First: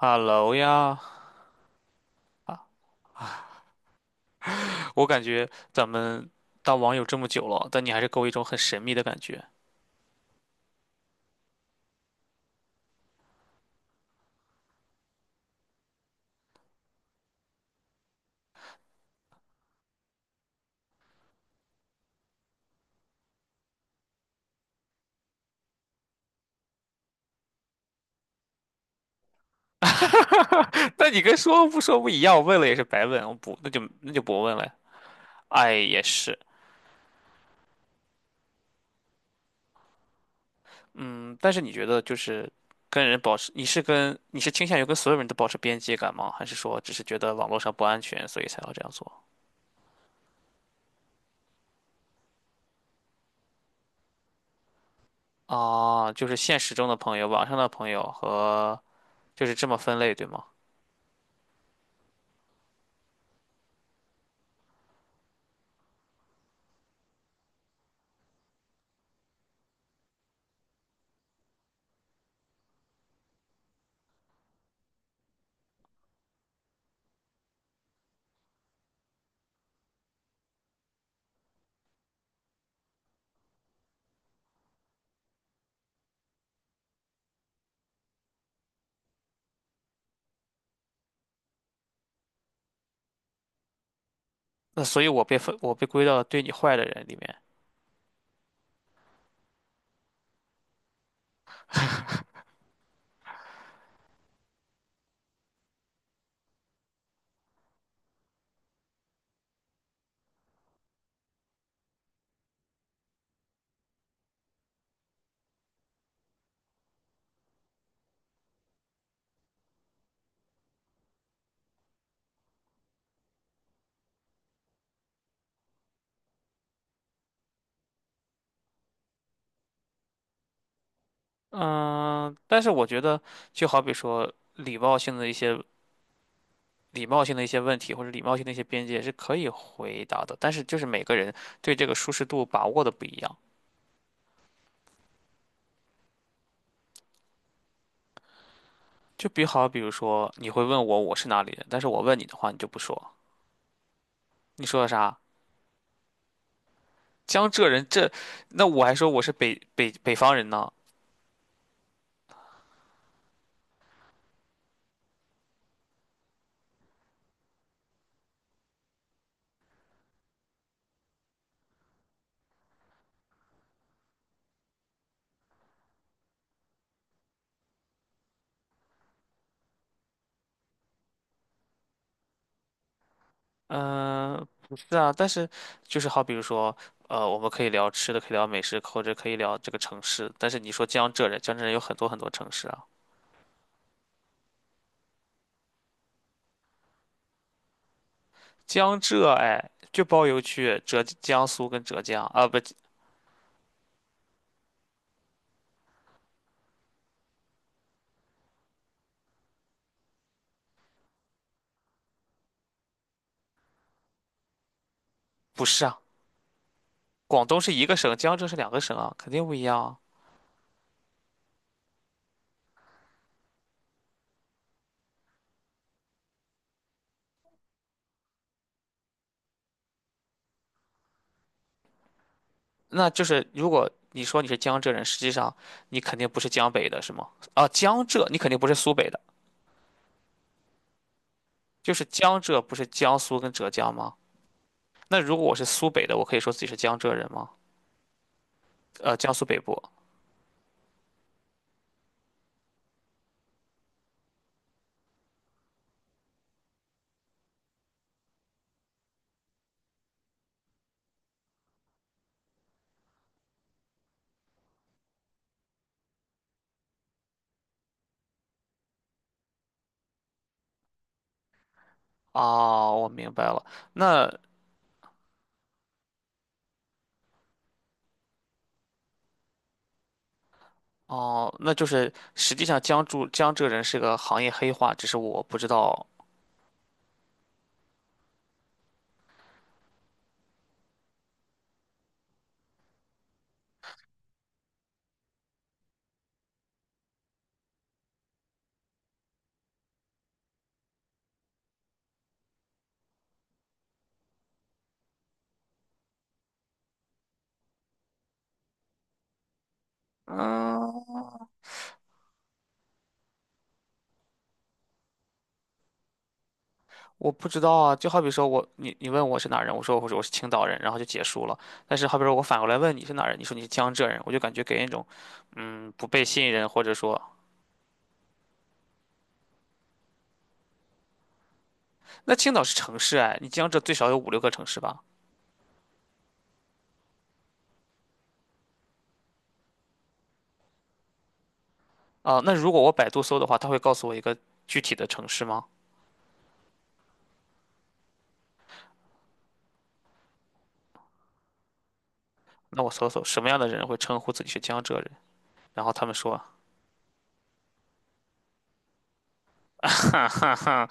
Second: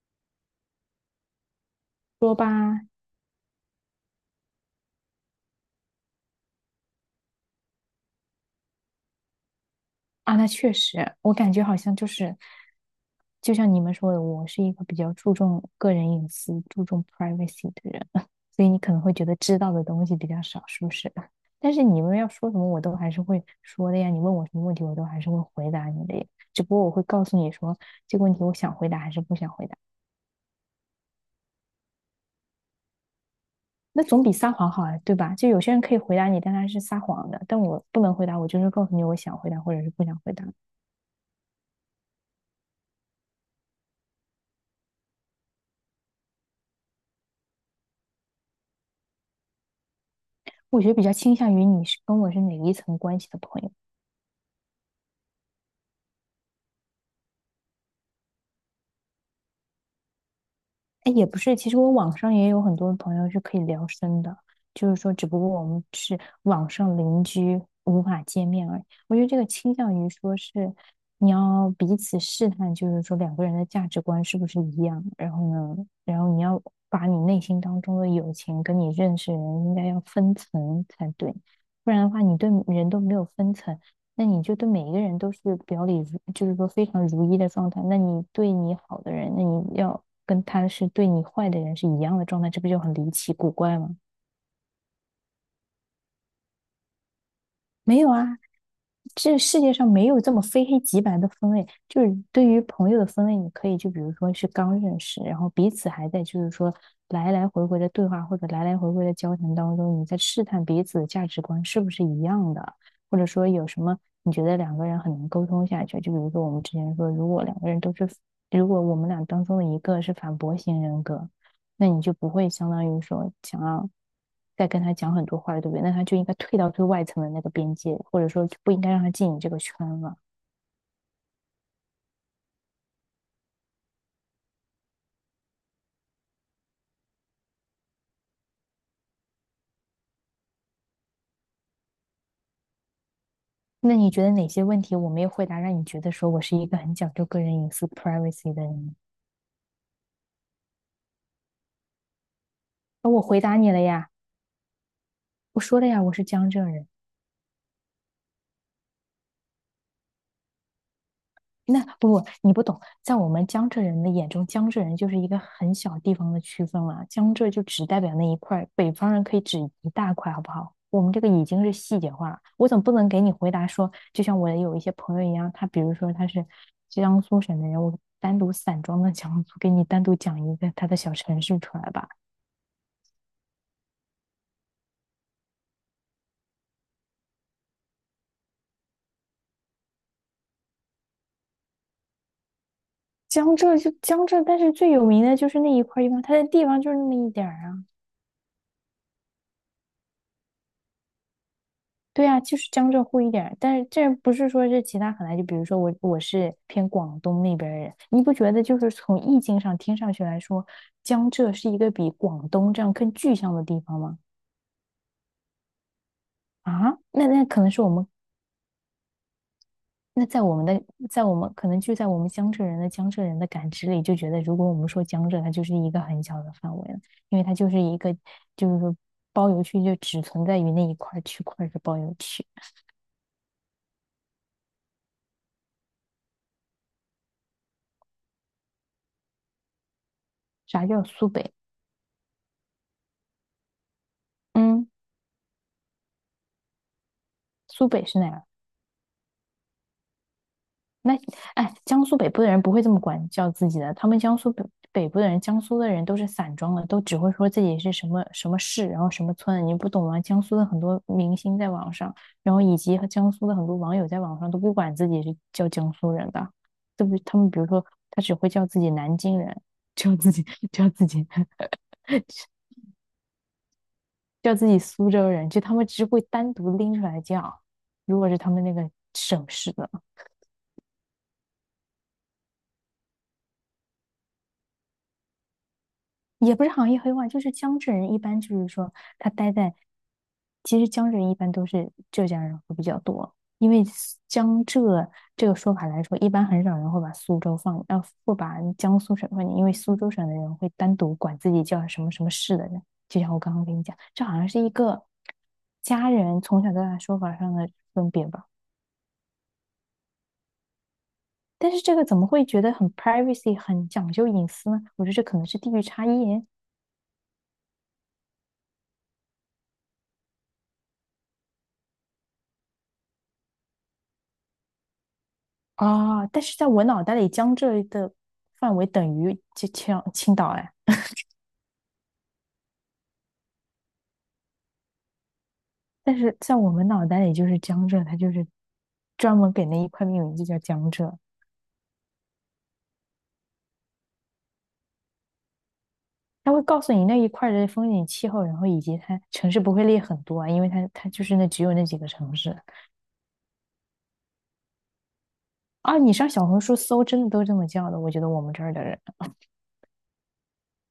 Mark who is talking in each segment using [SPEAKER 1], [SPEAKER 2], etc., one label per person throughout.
[SPEAKER 1] Hello 呀，
[SPEAKER 2] 说吧。
[SPEAKER 1] 啊，我感觉咱们当网友这么久了，但你还是给我一种很神秘的感觉。
[SPEAKER 2] 啊，那确实，我感觉好像就是，就像你们说的，我是一个比较注重个人隐私、注重 privacy 的人，所以你可能会觉得知道的东西比较少，是不是？但是你们要说什么，我都还是会说的呀。你问我什么问题，我都还是会回答你的呀。只不过我会告诉你说，这个问题我想回答还是不想回答。
[SPEAKER 1] 那你跟说不说不一样，我问了也是白问，我不，那就
[SPEAKER 2] 那
[SPEAKER 1] 那就
[SPEAKER 2] 总比
[SPEAKER 1] 不
[SPEAKER 2] 撒
[SPEAKER 1] 问了。
[SPEAKER 2] 谎好啊，对吧？就有些
[SPEAKER 1] 哎，
[SPEAKER 2] 人可以
[SPEAKER 1] 也
[SPEAKER 2] 回答
[SPEAKER 1] 是，
[SPEAKER 2] 你，但他是撒谎的，但我不能回答，我就是告诉你我想回答或者是不想回答。
[SPEAKER 1] 嗯，但是你觉得就是跟人保持，你是倾向于跟所有人都保持边界感吗？还是说只是觉得网络上不安全，所以才要这样做？
[SPEAKER 2] 我觉得比较倾向于你是跟我是哪一层关系的朋友。
[SPEAKER 1] 啊，就是现实中的朋友，网上的朋友和就是这么分类，对吗？
[SPEAKER 2] 哎，也不是，其实我网上也有很多朋友是可以聊深的，就是说，只不过我们是网上邻居，无法见面而已。我觉得这个倾向于说是你要彼此试探，就是说两个人的价值观是不是一样，然后呢，然后你要把你内心当中的友情跟你认识人应该要分层才对，不然的话，你对人都没有分层。那你就对每一个人都是表里如，就是说非常如一的状态。那你对你好的人，那你要跟他是对你坏的人是一样的状态，这不就很离奇古怪吗？
[SPEAKER 1] 那所以我被归到对你坏的人里面。
[SPEAKER 2] 没有啊，这世界上没有这么非黑即白的分类。就是对于朋友的分类，你可以就比如说是刚认识，然后彼此还在就是说来来回回的对话或者来来回回的交谈当中，你在试探彼此的价值观是不是一样的，或者说有什么你觉得两个人很能沟通下去。就比如说我们之前说，如果两个人都是，如果我们俩当中的一个是反驳型人格，那你就不会相当于说想要。在跟他讲很多话了，对不对？那他就应该退到最外层的那个边界，或者说不应该让他进你这个圈了。
[SPEAKER 1] 嗯，但是我觉得，就好比说礼貌性的一些问题，或者礼貌性的一些边界是可以回答的，但是就是每个人对这个舒适度把握的不一样。
[SPEAKER 2] 那你觉得哪些问题我没有回答，让你觉得说我是一个很讲究个人隐私（ （privacy） 的人？
[SPEAKER 1] 就比好，比如说你会问我是哪里人，但是我问你的话，你就不说，
[SPEAKER 2] 那我回答你了呀，
[SPEAKER 1] 你说的啥？
[SPEAKER 2] 我说了呀，我是江浙人。
[SPEAKER 1] 江浙人这，那我还说我是北方人呢。
[SPEAKER 2] 那不不，你不懂，在我们江浙人的眼中，江浙人就是一个很小地方的区分了。江浙就只代表那一块儿北方人可以指一大块，好不好？我们这个已经是细节化了。我总不能给你回答说，就像我有一些朋友一样，他比如说他是江苏省的人，我单独散装的江苏，给你单独讲一个他的小城市出来吧。
[SPEAKER 1] 嗯、不是啊，但是比如说。我们可以聊吃的，可以聊美食，或者可以聊这个城市。但是你说江浙人，江浙人有很多很多城市啊。
[SPEAKER 2] 江浙就江浙，但是最有名的就是那一块地方，它的地方就是那么一点儿啊。
[SPEAKER 1] 江浙哎，就包邮去浙江苏跟浙江
[SPEAKER 2] 对啊，
[SPEAKER 1] 啊，
[SPEAKER 2] 就
[SPEAKER 1] 不
[SPEAKER 2] 是江浙沪一点儿但是这不是说这其他很难，就比如说我是偏广东那边儿人，你不觉得就是从意境上听上去来说，江浙是一个比广东这样更具象的地方吗？
[SPEAKER 1] 不是啊，
[SPEAKER 2] 啊，那
[SPEAKER 1] 广东
[SPEAKER 2] 可能
[SPEAKER 1] 是
[SPEAKER 2] 是
[SPEAKER 1] 一
[SPEAKER 2] 我
[SPEAKER 1] 个
[SPEAKER 2] 们
[SPEAKER 1] 省，江浙是两个省啊，肯定不一样啊。
[SPEAKER 2] 那在我们的在我们可能就在我们江浙人的江浙人的感知里，就觉得如果我们说江浙，它就是一个很小的范围了，因为它就是一个就是说包邮区就只存在于那一块儿区块儿是包邮区。
[SPEAKER 1] 那就是如果你说你是江浙人，实际上你肯定不是江北的，是吗？啊，江浙你肯定不是苏北的，
[SPEAKER 2] 啥叫苏北？
[SPEAKER 1] 就是江浙不是江苏跟浙江吗？
[SPEAKER 2] 嗯，
[SPEAKER 1] 那如果我是苏北的，我可以说自己是江浙人吗？
[SPEAKER 2] 苏北是哪？
[SPEAKER 1] 江苏北部。
[SPEAKER 2] 那哎，江苏北部的人不会这么管叫自己的，他们江苏北部的人，江苏的人都是散装的，都只会说自己是什么什么市，然后什么村，你不懂吗？江苏的很多明星在网上，然后以及和江苏的很多网友在网上都不管自己是叫江苏人的，都不？他们比如说他只会叫自己南京人，叫自己 叫自己
[SPEAKER 1] 哦，我明白了。那
[SPEAKER 2] 叫自己苏州人，就他们只会单独拎出来叫，如果是他们那个省市的。
[SPEAKER 1] 哦，那就是实际上江浙人是个行业黑话，只是我不知道。
[SPEAKER 2] 也不是行业黑话，就是江浙人一般就是说他待在，其实江浙人一般都是浙江人会比较多，因为苏江浙这个说法来说，一般很少人会把苏州放，会把江苏省放进，因为苏州省的人会单独管自己叫什么什么市的人，就像我刚刚跟你讲，这好像是一个家人从小到大说法上的分别吧。
[SPEAKER 1] 嗯，
[SPEAKER 2] 但是这个怎么会觉得很 privacy，很讲究隐私呢？我觉得这可能是地域差异。
[SPEAKER 1] 我不知道啊，就好比说我，你问我是哪人，我说我是青岛人，然后就结束了。但是好比说我反过来问你是哪人，你说你是江浙人，我就感觉给人一种，嗯，不被
[SPEAKER 2] 啊，但
[SPEAKER 1] 信
[SPEAKER 2] 是在
[SPEAKER 1] 任，或
[SPEAKER 2] 我
[SPEAKER 1] 者
[SPEAKER 2] 脑袋
[SPEAKER 1] 说，
[SPEAKER 2] 里，江浙的范围等于就青岛哎，
[SPEAKER 1] 那青岛是城市哎，你江浙最少有五六个城市吧？
[SPEAKER 2] 但是在我们脑袋里就是江浙，它就是专门给那一块命名就叫江浙。
[SPEAKER 1] 啊，那如果我百度搜的话，它会告诉我一个具体的城市吗？
[SPEAKER 2] 它会告诉你那一块儿的风景气候，然后以及它城市不会列很多啊，因为它就是那只有那几个城市
[SPEAKER 1] 那我搜搜什么样的人会称呼自己是江浙人，然后
[SPEAKER 2] 啊。
[SPEAKER 1] 他
[SPEAKER 2] 你
[SPEAKER 1] 们
[SPEAKER 2] 上
[SPEAKER 1] 说，
[SPEAKER 2] 小红书搜，真的都这么叫的，我觉得我们这儿的人，
[SPEAKER 1] 哈哈哈，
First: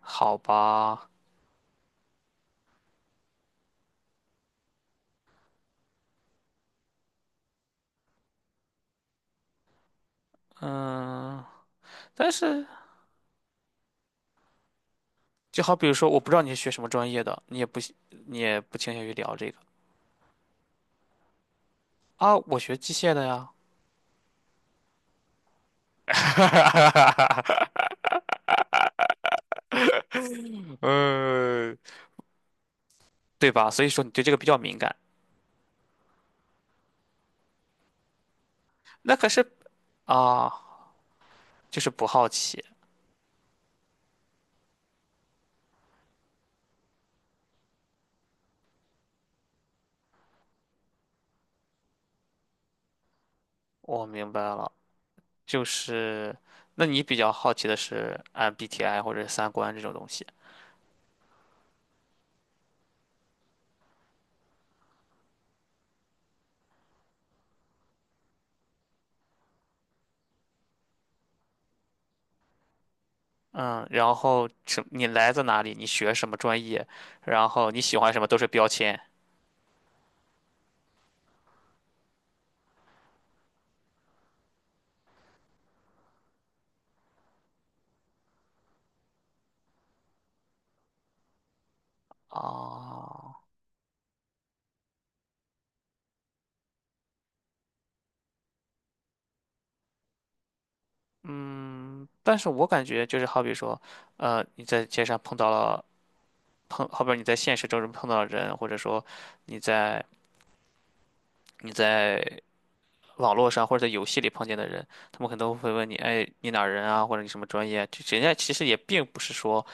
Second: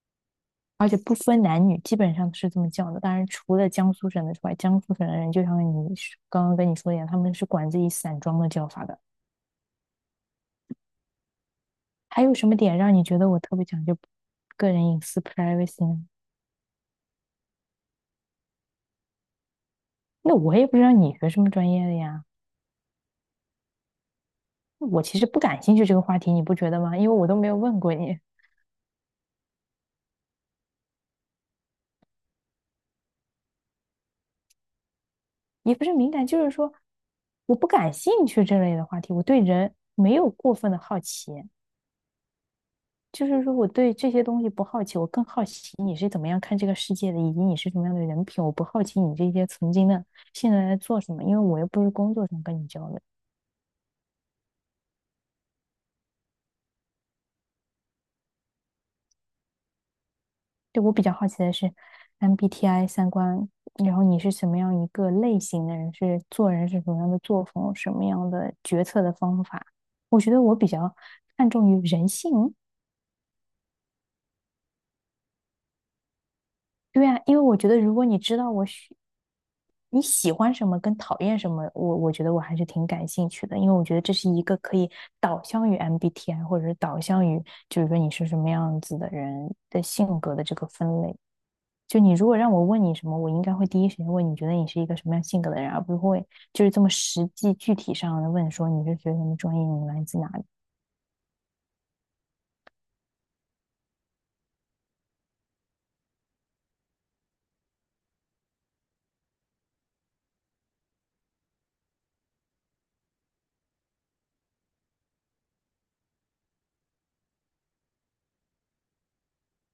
[SPEAKER 1] 好
[SPEAKER 2] 而且
[SPEAKER 1] 吧，
[SPEAKER 2] 不分男女，基本上都是这么叫的。当然，除了江苏省的之外，江苏省的人就像你说刚刚跟你说的一样，他们是管自己散装的叫法的。
[SPEAKER 1] 嗯，
[SPEAKER 2] 还
[SPEAKER 1] 但
[SPEAKER 2] 有什么
[SPEAKER 1] 是
[SPEAKER 2] 点让你觉得我特别讲究个人隐私
[SPEAKER 1] 就好比
[SPEAKER 2] privacy
[SPEAKER 1] 如
[SPEAKER 2] 呢？
[SPEAKER 1] 说，我不知道你是学什么专业的，你也不倾向于聊这个。
[SPEAKER 2] 那我也不知道你学什么专业的呀。
[SPEAKER 1] 啊，我学机械的呀，
[SPEAKER 2] 我其实不感兴趣这个话题，你不觉得吗？因为我都没有问过你。
[SPEAKER 1] 呃，对吧？所以说你对这个比较敏感。
[SPEAKER 2] 也不是敏感，就是说我不感兴趣这类的话题，
[SPEAKER 1] 那
[SPEAKER 2] 我
[SPEAKER 1] 可
[SPEAKER 2] 对
[SPEAKER 1] 是
[SPEAKER 2] 人没有
[SPEAKER 1] 啊，
[SPEAKER 2] 过分的好奇，
[SPEAKER 1] 就是不好奇。
[SPEAKER 2] 就是说我对这些东西不好奇，我更好奇你是怎么样看这个世界的，以及你是什么样的人品，我不好奇你这些曾经的现在在做什么，因为我又不是工作上跟你交流。
[SPEAKER 1] 我明白了，就是那你比较好奇的是 MBTI 或者是三观这种东西。
[SPEAKER 2] 对，我比较好奇的是，MBTI 三观，然后你是什么样一个类型的人？是做人是什么样的作风？什么样的决策的方法？我觉得我比较看重于人性。
[SPEAKER 1] 嗯，然后你来自哪里？你学什么专业？
[SPEAKER 2] 对啊，因为
[SPEAKER 1] 然
[SPEAKER 2] 我觉
[SPEAKER 1] 后
[SPEAKER 2] 得
[SPEAKER 1] 你
[SPEAKER 2] 如
[SPEAKER 1] 喜
[SPEAKER 2] 果
[SPEAKER 1] 欢
[SPEAKER 2] 你
[SPEAKER 1] 什么都
[SPEAKER 2] 知
[SPEAKER 1] 是
[SPEAKER 2] 道我
[SPEAKER 1] 标
[SPEAKER 2] 喜
[SPEAKER 1] 签
[SPEAKER 2] 你喜欢什么跟讨厌什么，我觉得我还是挺感兴趣的，因为我觉得这是一个可以导向于 MBTI 或者是导向于，就是说你是什么样子的人的性格的这个分类。就你如果让我问你什么，我应
[SPEAKER 1] 啊。
[SPEAKER 2] 该会第一时间问你觉得你是一个什么样性格的人，而不会就是这么实际具体上的问说你是学什么专业，你来自哪里。
[SPEAKER 1] 嗯，但是我感觉就是好比说，你在街上碰到了碰，好比你在现实中碰到了人，或者说你在你在网络上或者在游戏里碰见的人，他们可能都会问你，哎，你哪儿人啊，或者你什么专业啊？就人家其实也并不是说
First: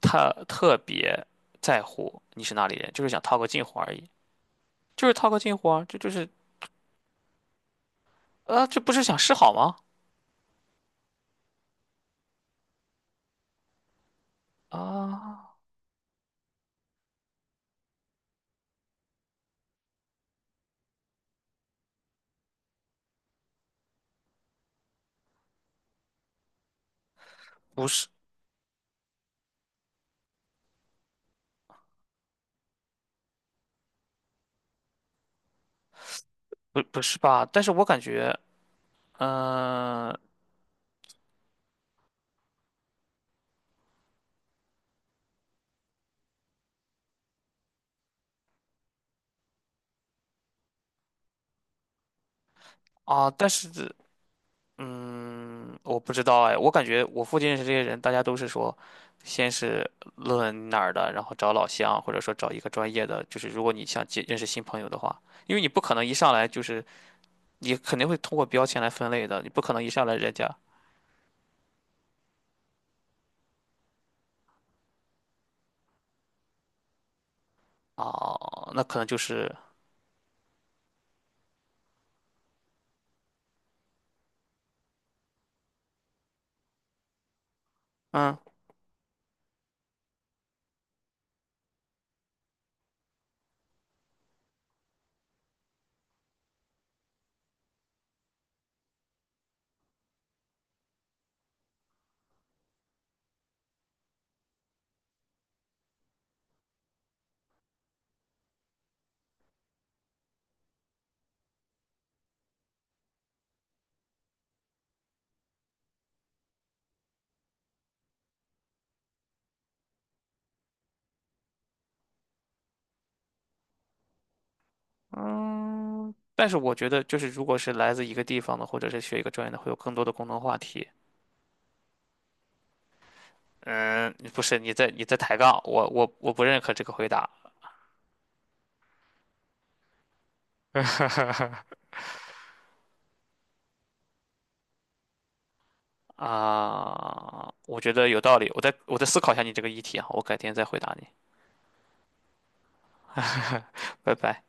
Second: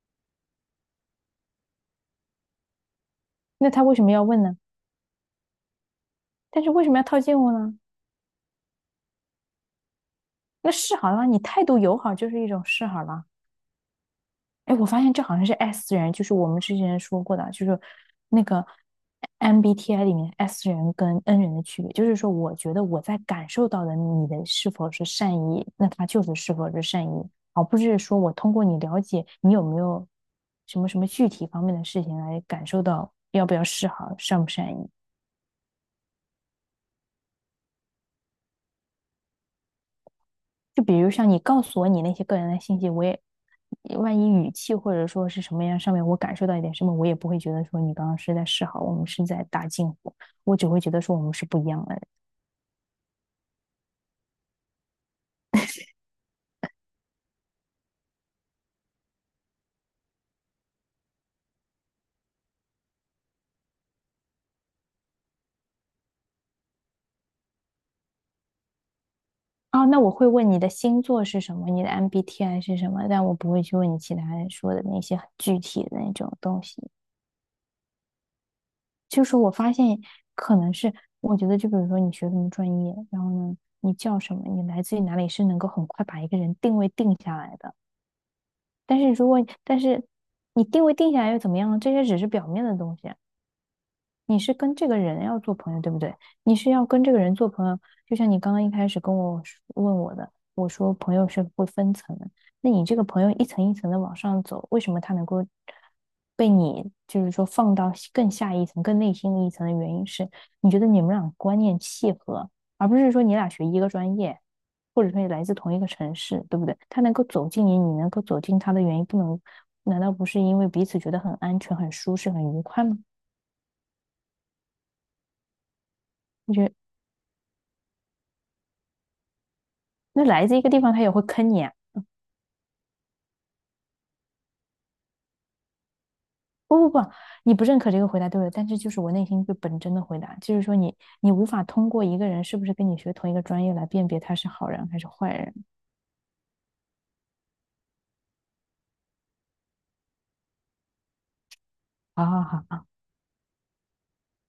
[SPEAKER 1] 特别在乎你是哪里人，就是想套个近
[SPEAKER 2] 那
[SPEAKER 1] 乎
[SPEAKER 2] 他
[SPEAKER 1] 而
[SPEAKER 2] 为
[SPEAKER 1] 已，
[SPEAKER 2] 什么要问呢？
[SPEAKER 1] 就是套个近乎啊，这就是
[SPEAKER 2] 但是为什么要套近乎呢？
[SPEAKER 1] 啊，这不是想示好吗？
[SPEAKER 2] 那示好了，你态度友好就是一种示好了。哎，我发现这好像是
[SPEAKER 1] 啊，
[SPEAKER 2] S 人，就是我们之前说过的，就是那个 MBTI 里面 S 人跟 N 人的区别，就是说，我觉得我在感受到的你的是否是善意，那他就是是否是善意，而不
[SPEAKER 1] 不
[SPEAKER 2] 是
[SPEAKER 1] 是，
[SPEAKER 2] 说我通过你了解你有没有什么什么具体方面的事情来感受到要不要示好，善不善意。
[SPEAKER 1] 不是吧？但是我感觉，嗯、
[SPEAKER 2] 就比如像你告诉我你那些个人的信息，我也万一语气或者说是什么样上面我感受到一点什么，我也不会觉得说你刚刚是在示好，我们是在搭近乎，我只会觉得说我们是不一样的人。
[SPEAKER 1] 啊，嗯，我不知道哎，我感觉我附近认识这些人，大家都是说，先是论哪儿的，然后找老乡，或者说找一个专业的，就是如果你想认识新朋友的话，因为你不可能一上来就是，你肯定会通过标签来分类的，你不可能
[SPEAKER 2] 哦，
[SPEAKER 1] 一
[SPEAKER 2] 那
[SPEAKER 1] 上
[SPEAKER 2] 我
[SPEAKER 1] 来
[SPEAKER 2] 会
[SPEAKER 1] 人家
[SPEAKER 2] 问你的星座是什么，你的 MBTI 是什么，但我不会去问你其他人说的那些很具体的那种东西。
[SPEAKER 1] 哦，那可能就
[SPEAKER 2] 就是我
[SPEAKER 1] 是，
[SPEAKER 2] 发现可能是，我觉得就比如说你学什么专业，然后呢，你叫什么，你来自于哪里，是能够很快把一个人定位定下来的。
[SPEAKER 1] 嗯
[SPEAKER 2] 但是你定位定下来又怎么样呢？这些只是表面的东西啊。你是跟这个人要做朋友，对不对？你是要跟这个人做朋友，就像你刚刚一开始跟我说问我的，我说朋友是会分层的，那你这个朋友一层一层的往上走，为什么他能够被你就是说放到更下一层、更内心的一层的原因是，你觉得你们俩观念契合，而不是说你俩学一个专业，或者说你来自同一个城市，对不对？他能够走进你，你能够走进他的原因，不能，难道不是因为彼此觉得很安全、很舒适、很愉快吗？
[SPEAKER 1] 嗯，但
[SPEAKER 2] 我
[SPEAKER 1] 是
[SPEAKER 2] 觉
[SPEAKER 1] 我
[SPEAKER 2] 得
[SPEAKER 1] 觉得就是如果是来自一个地方的，或者是学一个专业的，会有更多的
[SPEAKER 2] 那
[SPEAKER 1] 共同
[SPEAKER 2] 来自
[SPEAKER 1] 话
[SPEAKER 2] 一个地
[SPEAKER 1] 题。
[SPEAKER 2] 方，他也会坑你啊！
[SPEAKER 1] 嗯，不是，你在抬杠，我不认可
[SPEAKER 2] 不
[SPEAKER 1] 这
[SPEAKER 2] 不
[SPEAKER 1] 个
[SPEAKER 2] 不，
[SPEAKER 1] 回答。
[SPEAKER 2] 你不认可这个回答对了，但这就是我内心最本真的回答，就是说你无法通过一个人是不是跟你学同一个专业来辨别他是好人还是坏人。
[SPEAKER 1] 啊，我觉得有道理，我再思考一下你这个议题啊，我改天再回答你，
[SPEAKER 2] 好好好。
[SPEAKER 1] 拜拜。